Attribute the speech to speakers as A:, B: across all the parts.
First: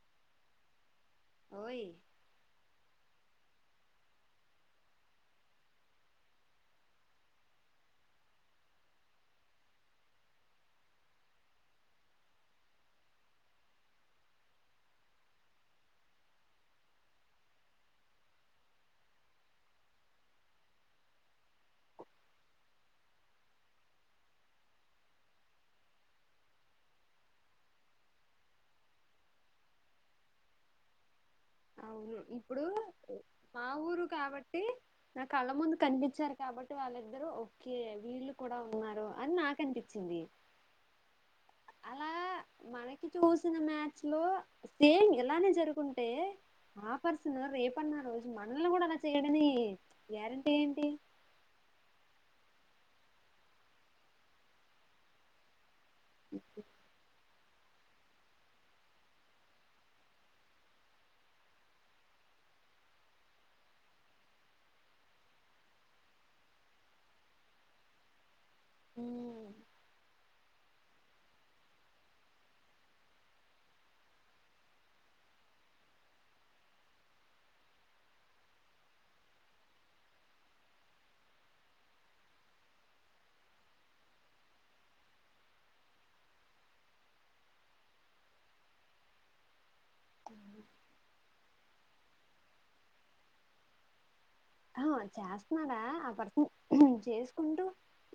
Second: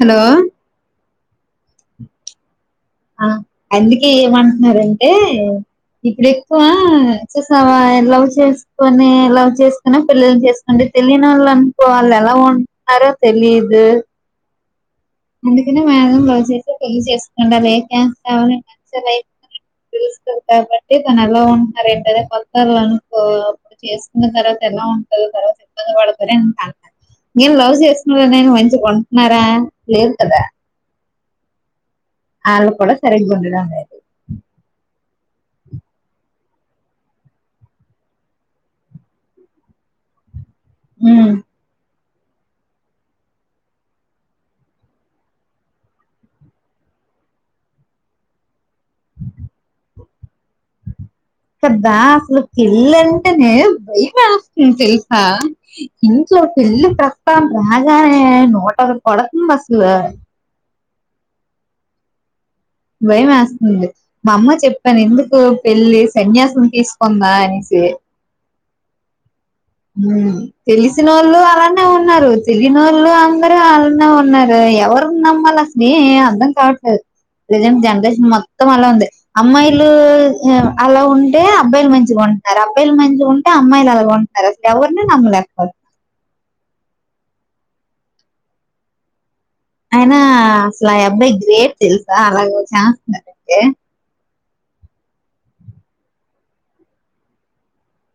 A: Hello
B: ఓయ్
A: ఆ అందుకే ఏమంటున్నారంటే, ఇప్పుడు ఎక్కువ చుసావా లవ్ చేసుకొనే లవ్ చేసుకొనె పెళ్ళీళు చేసుకోండి తెలియనోళ్ళు అనుకో ఆళ్ళు ఎలా ఉంటున్నారో తెలియదు. అందుకనే మ్యాస్మం లవ్ చేసే పెళ్లి చేసుకోండి [unintelligible] కాబట్టి తను ఎలా ఉంటారు ఏంటి అది కొత్తల్లో అనుకో చేసుకున్న తర్వాత ఎలా ఉంటందో తర్వాత ఇబ్బంది పడుతు [inaudible] నేను లవ్ చేసుకునే నేను మంచిగుంట్నారా! లేదు కదా.
B: అవును ఇప్పుడు
A: వాళ్ళు కూడా సరిగ్గా ఉండడం
B: మా
A: లేదు
B: ఊరు కాబట్టి నా కళ్ళ ముందు కనిపించారు కాబట్టి వాళ్ళిద్దరూ ఒకే వీళ్ళు కూడా ఉన్నారు అని నాకు అనిపించింది.
A: మ్మ్
B: అలా మనకి చూసిన మ్యాచ్ లో సేమ్ ఇలానే జరుగుంటే ఆ పర్సను రేపన్న రోజు మనల్ని కూడా అలా చేయడని గ్యారంటీ ఏంటి?
A: కద్దా అసలు పెళ్ళంటేనే భయం వేస్తుంది తెలుసా! ఇంట్లో పెళ్లి ప్ర ట రాగానే నోట పడతుందా అసలు భయమేస్తుంది. మా అమ్మ చెప్పాను ఎందుకు పెళ్లి సన్యాసం తీసుకొందా అనేసి.
B: హ్మూ
A: ఉ తెలిసినోళ్ళు అలానే ఉన్నారు తెలియని వాళ్ళు అందరు అలానే ఉన్నారు ఎవరు నమ్మళ అసలు అర్ధం కావట్లేదు ప్రెజెంట్ జనరేషన్ మొత్తం అలా ఉంది అమ్మాయిలు అలా ఉంటే అబ్బాయిలు మంచిగా ఉంటున్నారు అబ్బాయిలు మంచిగా ఉంటే అమ్మాయిలు అలాగ ఉన్ ఎవరినీ నమ్మలేకపోత ఐన అసలు ఆ అబ్బాయి గ్రేట్ తెలుసా అలాగ చాన్స్ దొరికితే
B: ఆ చేస్తన్నాడా ఆ పర్సన్ చేసుకుంటూ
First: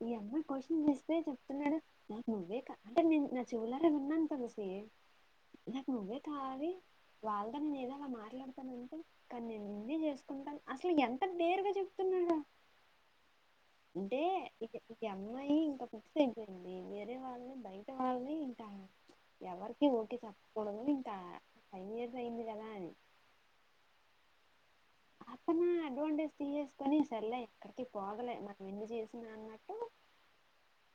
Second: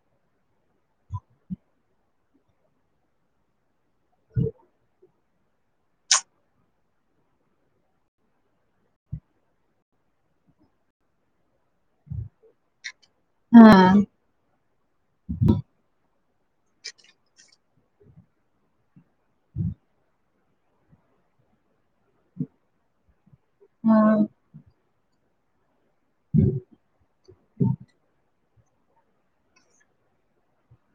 B: ఈ అమ్మాయి క్వశ్చన్ చేస్తే చెప్తున్నాడు నాకు నువ్వే అంటే నేను నా చెవులారే విన్నాను తెలిసి నాకు నువ్వే కావాలి వాళ్ళతో నేను ఏదోలా మాట్లాడతాను అంటే కానీ నేను ఇన్నే చేసుకుంటా అసలు ఎన్
A: ఆ
B: అంటే ఇక ఇక అమ్మాయి ఇంకా అయిపోయింది వేరే వాళ్ళని బయట వాళ్ళని ఇంకా ఎవరికి ఊకె చెప్పకూడదు ఇంకా ఫైన ఇయర్స్ అయింది కదా అని
A: ఆ
B: అప్పుడు అడ్వాంటేజ్ తీసేసుకొని సర్లే ఇక్కడికి పోదిలే మ ఎందు చేసిన అన్నట్టు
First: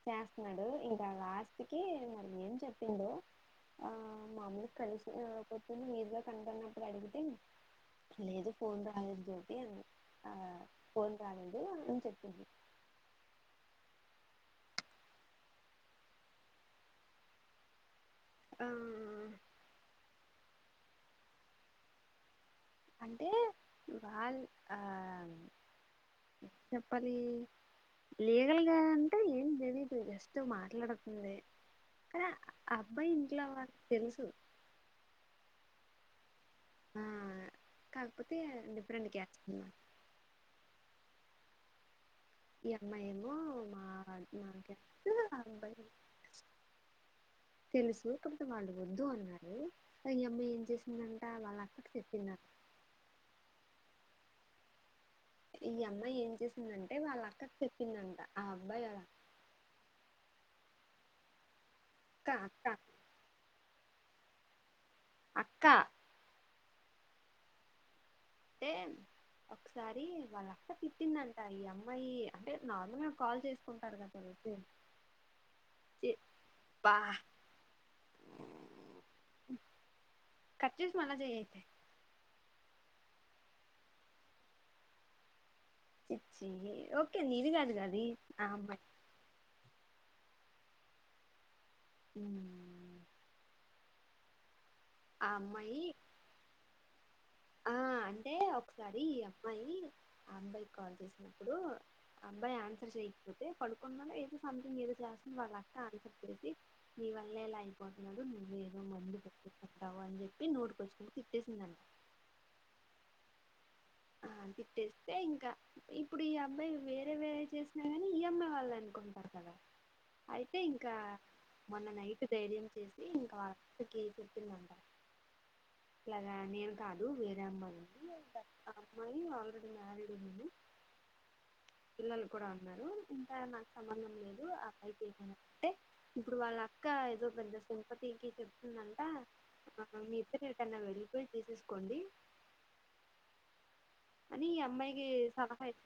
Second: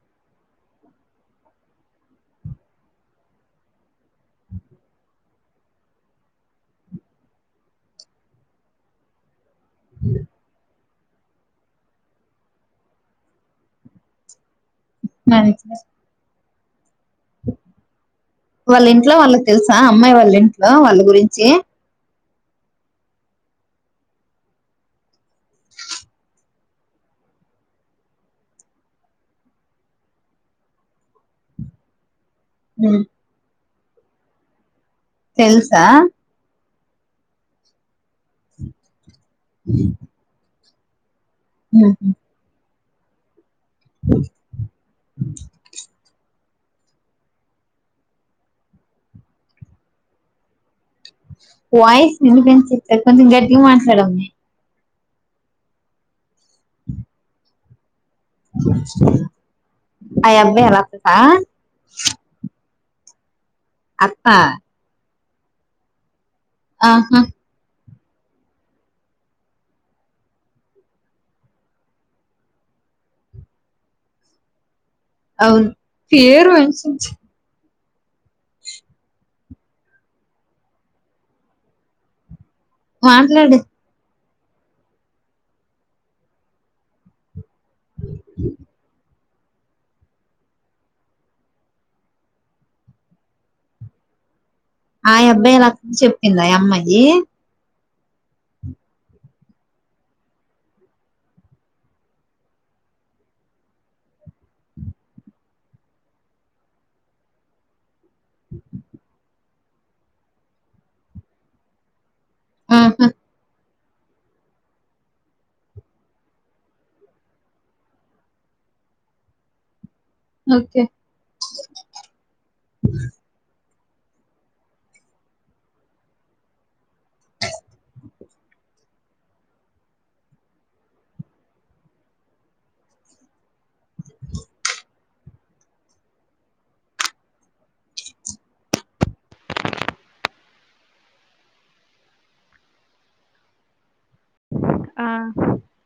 B: చేస్తున్నాడు ఇంకా ఆస్తికి మరి ఏం చెప్పిందో ఆ మాములు కలిసి పద్దింది మీరుగా కనుకున్నప్పుడు అడిగితే లేదు ఫోన్ రాలేదు అన్న ఆ
A: అ
B: ఫోన్ రాదండి అని చెప్పింది
A: మరికా
B: ఆ
A: [inaudible] వాళ్ళ ఇంట్లో వాళ్ళకి తెలుసా అమ్మాయి వాళ్ళు అలా వాళ్ళ గురించి
B: అంటే వాళ్ళ చెప్పాలి లీగల్ గా అంటే ఏం తెలీదు జస్ట్ మాట్లాడుతుంది
A: ఉమ్,
B: అబ్బాయి ఇంట్లో వాళ్ళు తెలుసు
A: తెలుసా
B: ఆ కాకపోతే డిఫరెంట్ క్యాస్ట్
A: అ
B: అన్నమాట
A: ఉహు
B: ఈ అమ్మాయి ఏమో [inaudible] తెలుసు కాపోతే వాళ్ళు వద్దు అన్నారు అ ఈ అమ్మాయి ఏం చేస్
A: వాయిస్ వినిపించట్లేదు కొంచెం గట్టిగా మాట్ ట్లాడండి
B: ఈ అమ్మాయి ఏం చేసిందంటే వాళ్ళ అక్కకి చెప్పిందంట ఆ అబ్బాయి వాళ్ళ
A: స్తే ఆ అబ్బాయి వాళ్ళక్క
B: అక్క అక్క
A: అత్త
B: అక్కా
A: ఆహా
B: అంటే ఒకసారి వాళ్ళక్క తిట్టిందంట ఈ అమ్మాయి అంటే నార్మల్గా కాల్ చేసుకుంటారు కదా తెలుసు
A: అవును ఫేరు అన్సుంస్
B: కట్చేసి మల్లా చేయ్ అయితే
A: మాట్లాడు
B: ఓకే నేను కాదు అది ఆ అమ్మాయి మ్మ్
A: ఆయబ్బాయిలా
B: అమ్మాయి
A: చెప్పింది ఆయమ్మాయ్ ఏ
B: ఆ అంటే ఒకసారి ఈ అమ్మాయి ఆ అబ్బాయి కాల్ చేసినప్పుడు అబ్బాయి ఆన్సర్ చేయకపోతే పడుకున్న ఏదో సంథింగ్ ఏదో చేస్తు వాళ్ళ అక్క ఆన్సర్ తెరిసి నీ వల్లే ఇలా అయిపోతున్నాడు అవును అని చెప్పి నోటికొచ్చినట్టు తిప్పేసిందన్న
A: ఆహా
B: ఆ తిట్టేస్తే ఇంకా ఇప్పుడు ఈ అబ్బాయి వేరే వేరే చేసినా కాని ఈ అమ్మాయి వల్లే అనుకుంటారు కదా అయితే
A: ఓకే
B: ఇంకా మొన్న నైట్ ధైర్యం చేసి ఇంకా ఇక చెప్పిందంట ఇలాగా నేను కాదు వేరే అమ్మాయండి అమ్మాయి ఆల్రెడీ మ్యారీడ్ ఉన్నాను పిల్లలు కూడా ఉన్నారు ఇంకా నాకు సంబంధం లేదు ఆబ్ పయికింటే ఇప్పుడు వాళ్ళ అక్క ఏదో పెద్ద సపతికి చెప్తుందంట మీ ఇద్దరు ఎక్కడన్నా వెళ్ళిపోయి తీసేసుకోండి అని ఈ అమ్మాయికి
A: ఆ
B: సలహా ఇత్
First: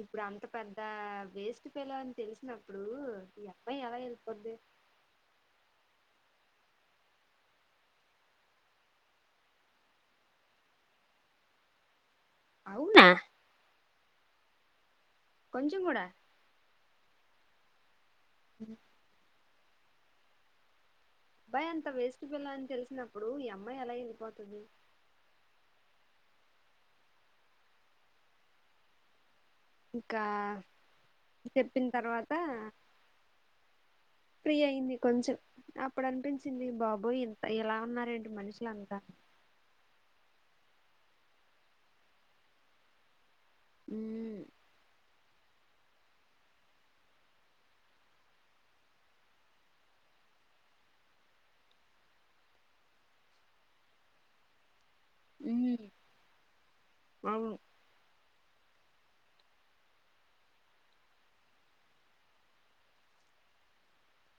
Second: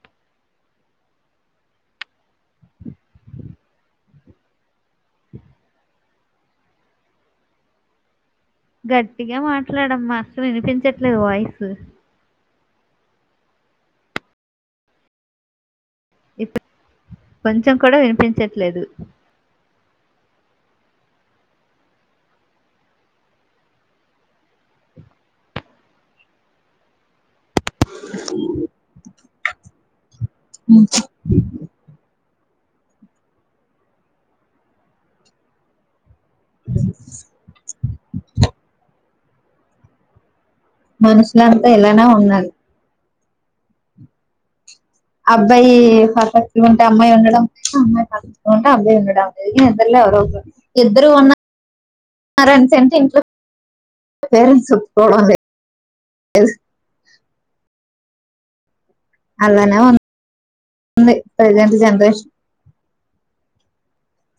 B: ఇప్పుడు అంత పెద్ద వేస్ట్ ఫెల్లో అని తెలిసినప్పుడు ఈ అబ్బాయి ఎలా వెళ్ళిపోద్ది
A: గట్టిగా మాట్లాడమ్మా అసలు వినిపించట్లేదు వాయిస్
B: అవునా కొంచం కూడా
A: ఇప్పు కొంచం కూడా విని పించట్లేదు
B: అబ్బాయ్ అంత వేస్ట్ ఫెల్లో అని తెలిసినప్పుడు ఈ అమ్మాయి ఎలా వెళ్ళిపోతది ఇంకా చెప్పిన తర్వా ఫ్రీ అయింది కొంచెం ఇప్పుడు అనిపించింది బాబోయ్ ఇంత ఇలా ఉన్నారెంటి మనుషులంత
A: మనుషులంతా ఇలానే ఉండాలి.
B: హ్మ్
A: అబ్బాయి పెర్ఫెక్ట్గా ఉంటే అమ్మాయి ఉండడం లేదు. అమ్మాయి పెర్ఫెక్ట్గా ఉంటె అబ్బాయి ఉండడం లేదు. ఇద్దరు ఎవరోఒకరు, ఇద్దరు ఉన్నారునింటే ఇంట్లో పేరెంట్స్ ఒప్ పొందే
B: హ్మ్.
A: [unintelligible]
B: అవును.
A: అలానే ఉంది. ప్రజెంట్ జనరేషన్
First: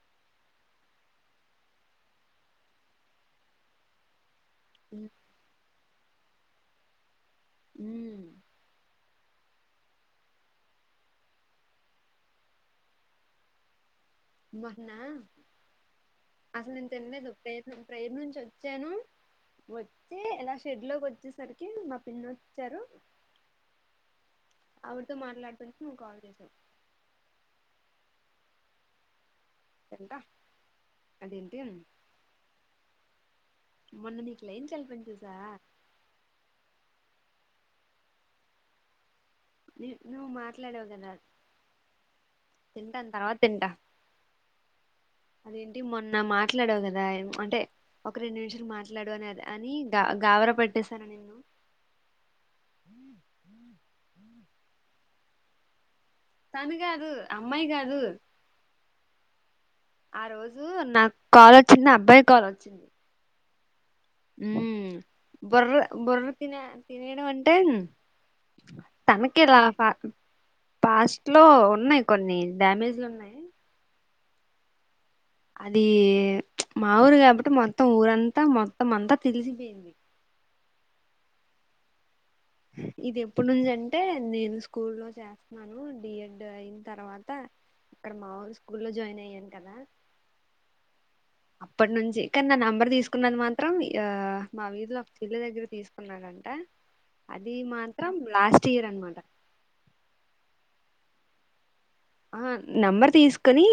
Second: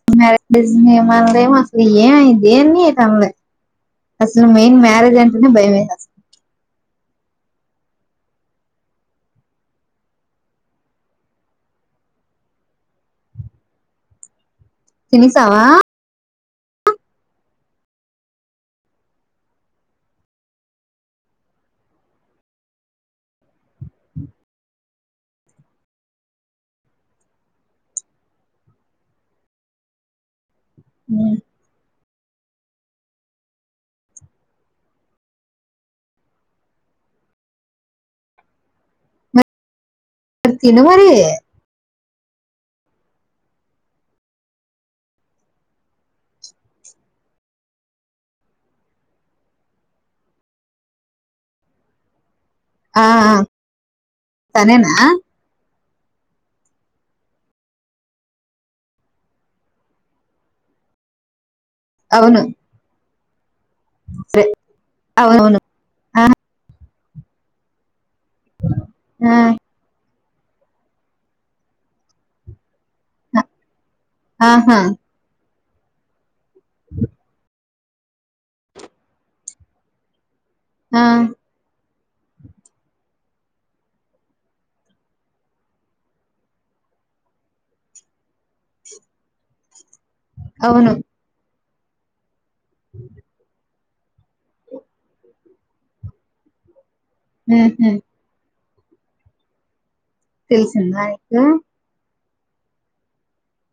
A: [unintelligible] అసలు ఏమైంది ఏంది ఏమనల అసలు మెయిన్
B: హ్మ్.
A: మ్యారేజ్ అంటేనే భయమేస్
B: మ్మ్
A: తినేసావా
B: మొన్న అసలు నేను తినలేదు ప్రే ప్రేయర్ నుంచి వచ్చాను. వచ్చి ఇలా షెడ్ లోకి వచ్చేసరికి మా పిన్నీ వచ్చారు ఆవిడితో మాట్లాడుతుంటే నువ్వు కాల్ చేసావ్ తింట
A: ఉమ్.
B: అదేంటి మొన్న నీకు లైన్ కలిపింది చూసా నీ నువ్వు
A: తిను
B: మాట్లాడావు
A: మరి
B: గదా! తింటాను తర్వాత తింటా అదేంటి మొన్న మాట్లాడవు కదా ఏం అంటే ఒక రెండు నిమిషాలు మాట్లాడు అని అని గా గావర పెట్టేసానా నిన్ను
A: ఆ ఆ తనేనా
B: తను కాదు అమ్మాయి కాదు ఆ రోజు నాకు కాలొ చిన్న అబ్బాయి
A: అవును
B: కాల్ వచ్చింది
A: సరే
B: ఉమ్
A: అవునవును
B: బుర్ర బుర్ర తినే తినేను అంటే
A: ఆ,
B: తనకేలా ఫ పాస్ట్ లో ఉన్నాయి కొన్ని డ్యామేజ్లున్నాయి.
A: ఆహా
B: అది మాఊరుగాబట్టు మా త్తం ఊరంతా మొత్తం అంతా తెలిసిపోయింది
A: ఆ
B: ఇది ఎప్పుడు నుంచి అంటే నేను స్కూల్ లో చేస్తున్నాను డి ఎడ్ అయిన తర్వాత అక్కడ మా వోళ్ళు స్కూల్ లో జాయిన్ అయ్యాను కదా
A: అవును
B: అప్పటి నుంచి కాని నా నంబర్ తీసుకున్నది మాత్రం ఆ మా వీధులో ఒక చెల్లి దగ్గర తీసుకున్నారంట అది
A: ఉహుం.
B: మాత్రం లాస్ తీరన్మాట
A: తీసిందాయక్క
B: ఆ నంబర్ తీసుకోని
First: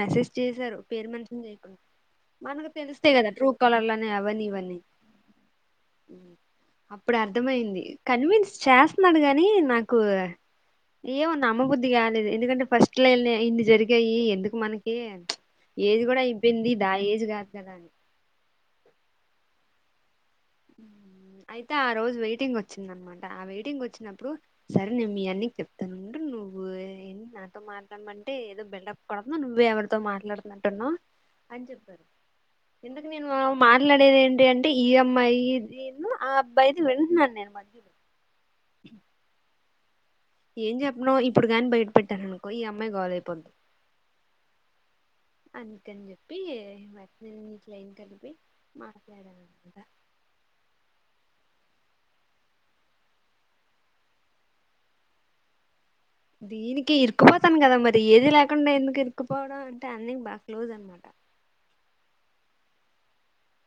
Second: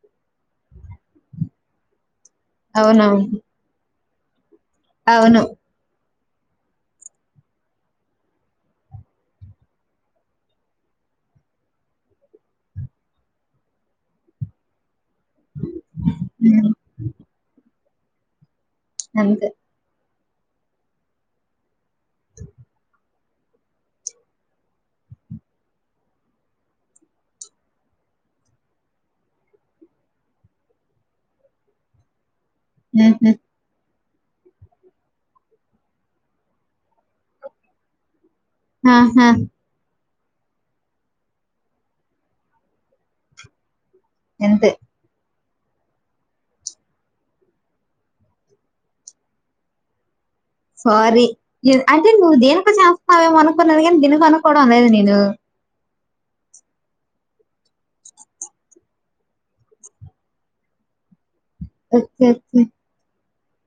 B: మెసేజ్ చేశారు పేరు మెన్షన్ చేయకున్ మనకు తెలుస్తే కదా
A: అవునవును
B: ట్రూ కలర్ లన్ అవన్ని ఇవన్నీ
A: అవును
B: అప్పుడు అర్థమయింది కన్విన్స్ చేస్తన్నాడు గాని నాకు ఏమో నమ్మబుద్ధి కాలేదు ఎందుకంటే ఫస్ట్ లైలే ఇన్ని జరిగాయి ఎందుకు మన [unintelligible] ఏజ్ కూడా అయిపోయింది దా ఏజ్ కాదు కదా అని
A: అంతె
B: ఉమ్ అయి తే ఆ రోజు వెయిటింగ్ వచ్చిందనమా టి ఆ వెయిటింగ్ వచ్చినప్పుడు సరే నేను మీ అన్నికి చెప్తానుండు నువ్వు ఏ నాతో మాట్లాడమంటే ఏదో బెల్డప్ కొడతనా నువ్వే ఎవరితో మాట్లాడుతున్నట్టున్నావు అని చెప్పారు ఎందుకు నేను
A: హుహు.
B: మాట్లాడి లేద ఏంటి అంటే ఈఎంఐ ఇదిన్న ఆ అబ్బాయిది వింటున్నాను నేను మధ్యలో
A: హహా
B: ఏం చెప్పనో ఇప్పుడు కాని బయట పెట్టాను అనుకో ఈ అమ్మాయి గోల్పోద్ంది
A: ఎంత
B: అందుకని చెప్పి వాటిన నీట్లం కలిపి మాట్లాడానునమాట
A: సారీ అంటే నువ్వు దేనికో చేస్తువేమో అనుకున్నది కానీ దీనిక అనుకోవడం అనేదు నేను
B: దీనికి ఇరికుపోతాను కదా మరి ఏది లేకుండా ఎందుకు ఇరిక్కుపోవడం అంటే అన్ని బాగా క్లోజ్ అనమాట
A: ఓకే ఓకే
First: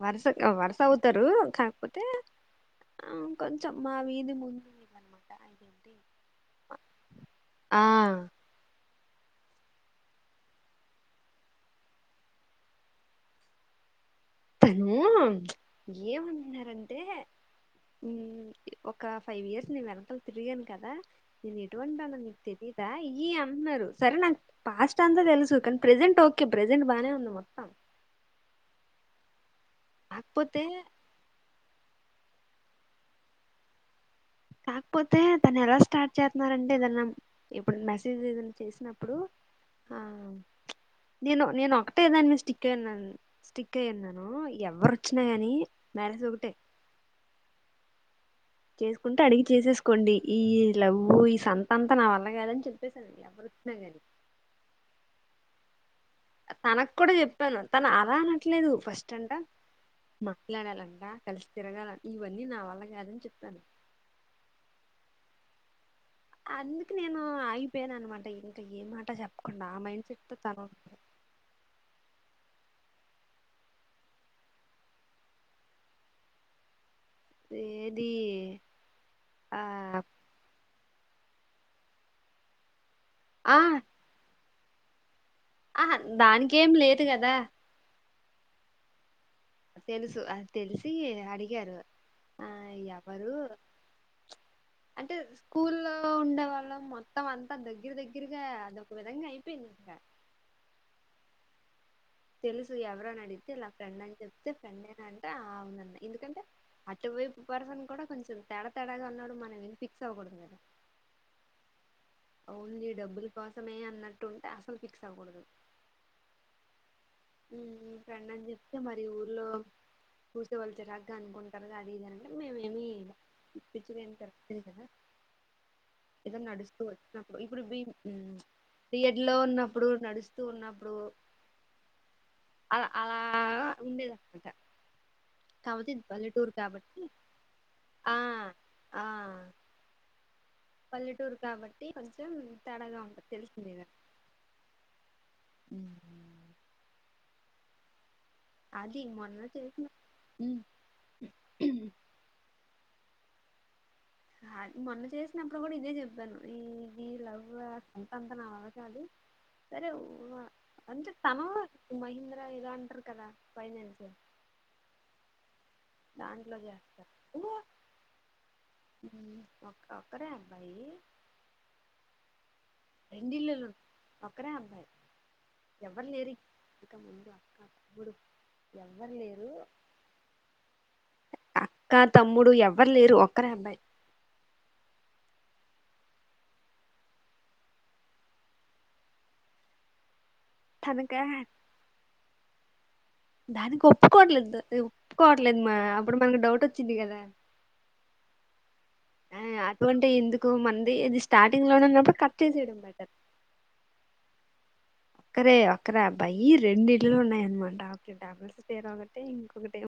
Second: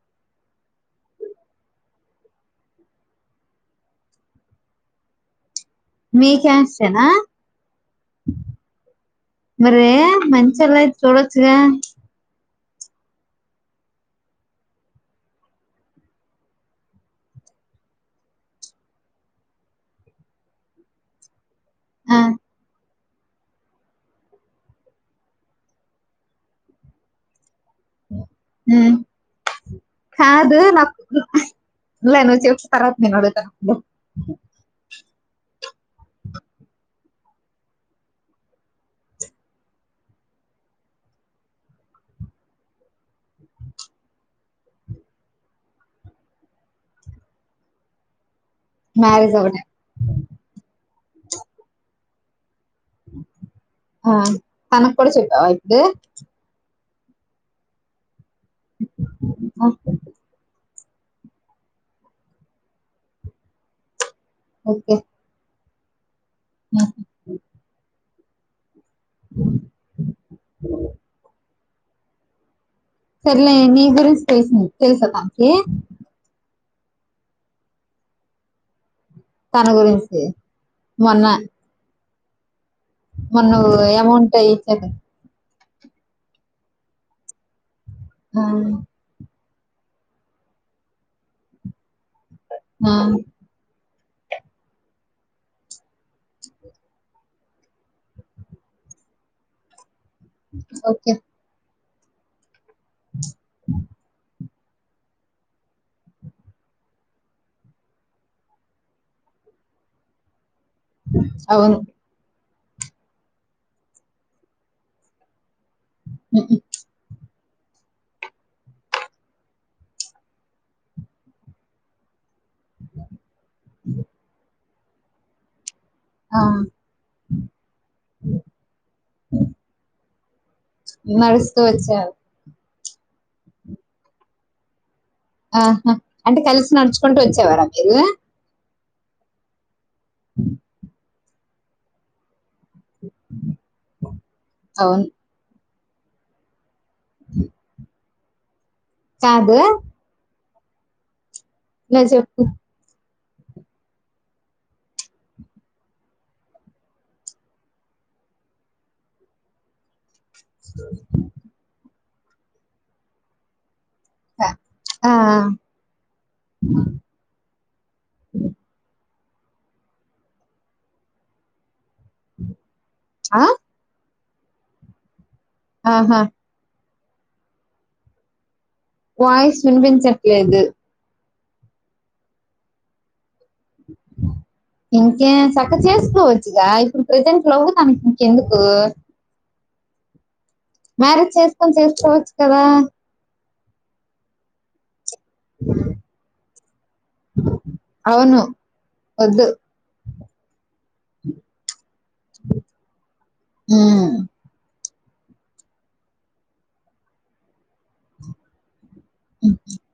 B: వరుస వరుస అవుతారు కాకపోతే ఆ కొంచెం మా వీధి ముందు ఇద అనమాట అ
A: మీ క్యాస్ట్ ఏనా
B: ఆ
A: మరే మంచిలా అయితే చూడొచ్చుగా
B: తను ఏమంటున్నారంటే ఒక ఫైవ్ ఇయర్స్ నేను వెనంటలు తిరిగాను కదా నన్ ఎటువంటా
A: ఆ!
B: నని తెలిదా ఈ అంటున్నారు సరే నాకు పాస్ట్ అంతా తెలుసు కానీ ప్రజెంట్ ఓకే ప్రజెంట్ బాగానే ఉంది మొత్తం
A: హు కాదు
B: కాకపోతే
A: నాకు [inaudible] లను చ తర్వాత నేను అడుగుతా
B: కాకపోతే తను ఎలా స్టార్ట్ చేస్తున్నారంటే ఏదన్నా ఇప్పుడు మెసేజ్ ఏదైనా చేసినప్పుడు ఆ నేను నేను ఒకటే దాని మీ స్టిక్ అయన్నా స్టిక్ అయన్నాను ఎవరు వచ్చినా గాని మ్యారేజ్ ఒకటే చేసుకుంటే
A: మ్యారేజ్
B: అడిగి
A: ఒకటే.
B: చేసేసుకోండి ఈ లవ్వు ఈ సంత అంతా నా వల్ల కాదని చె
A: ఆ తన కూడా చే ఊ
B: తనకు కూడా చెప్పాను తన అరాన లేదు ఫస్ట్ అంట
A: ఆ!
B: మాట్లాడాలండి కలిసి తిరగాల ఇవన్నీ నా వల్ల కాదని చెప్తాను
A: ఓకే హ్మ్.
B: అందుకు నేను అగిపోయాన అనమాట అ ఏ మాట చెప్పకుండా ఆ మైండ్ సెట్ త చనువు
A: సర్లే నీ గురించి తెలుసా మాకి
B: ఏది ఆ
A: తన గురించి మొన్న మొన్న
B: ఆ
A: అమౌంట్ ఏయి సక్కం
B: ఆ దానికేం లేదు కదా
A: మ్మ్
B: తెలుసు అది తెలిసి అడిగారు. ఆ ఎవరు అంటే స్కూలో ఉండే వాళ్ళం మొత్తం అంతా దెగ్గర దెగ్గరగా అదొక విధంగా అయిపోయింది ఇంకా
A: ఓకె
B: తెలుసు ఎవరనడిగితే ఇలా ఫ్రెండ్ అని చెప్తే సండే నా అంటే ఆ అవునన్నా ఎందుకంటే, అటువైపు పర్సన్ కూడా కొంచెం తేడా తేడాగా ఉన్నవుడు మనం ఏం ఫిక్స్ అవ్వకూడదు కదా!
A: అవును
B: ఓన్లీ డబ్బుల కోసమే అన్నట్టు ఉంటే అస్సలు ఫిక్స్ అవ్వకూడదు.
A: అ
B: ఊ ఫ్రెండ్ అని చెప్తే మరి ఊర్లో చూసేవాళ్ చిరాగ్గ అనుకుంటారు గా అది ఇది అనంటన్టే మేమేమి పిచ్చిగా ఏం తిరగ్ లే కదా
A: ఆ
B: ఏదొ నడుస్తూ వచ్చినప్పుడు ఇప్పుడు బీమ్ మ్మ్ బీఎడ్ లో ఉన్నప్పుడు నడుస్
A: నడుస్త వచ్చావ్
B: అల అలాగ ఉండేదన్మాట.
A: ఆహా అంటే కలిసి నడుచుకుంటూ, వచ్చేవా రా మీరు
B: ఆ ఆ
A: [unintelligible]
B: పల్లెటూరు కాబట్టి కొంచెం తేడాగ ఉంటె తెలుస్తుందిగా?
A: అవును ఇ
B: అది మొన్న చేసిన మ్
A: లెద్ చెప్పు
B: ఆది మొన్న చేసినప్పుడు కూడా ఇదే చెప్పాను. ఈది లవ్ సంత అంతా నా వల్ల కాదు సరే ఒ ఉవ అంటే తను మహీంద్ర ఎదో అంటారు కదా ఫైనాన్స్
A: ఆ
B: దాంట్లో జేస్తారు. ఉం ఒక ఒకరే అబ్బాయి
A: అ
B: రెండిళ్ళులు ఒక్కరే అబ్బాయి ఎవ్వరు
A: ఆహా
B: లేేరి ఇక ముందు అక్క అక్క గుడు
A: వాయిస్ వినిపించట్లేదు.
B: అక్క తమ్ముడు ఎవ్వరు లేరు ఒక్ క్కరే అభ్బాయి.
A: ఏం చక్క చేసుకోవచ్చుగా ఇప్పుడు ప్రజెంట్ [inaudible] తనకి ఇంకెందుకు
B: తనక
A: మ్యారేజ్ చేసుకొని చేసుకోవచ్చు కదా
B: దానికి ఒప్పుకోట్లేదు కోవట్లేదు మా అప్పుడు మళ్ళీ డౌట్ చింది కద
A: అవును
B: ఆ
A: వద్దు
B: అటు అంటే ఎందుకు మన ఇ ఇది స్టార్టింగ్ లో ఉన్న [inaudible] కట్ చేసి [unintelligible]
A: ఉమ్,
B: ఒక్కరే ఒక్కరే అబ్బాయి రెండు ఇళ్లు ఉన్నాయనమాట ఒక డబల్స్ తేర అంటే ఇంకొకటేమో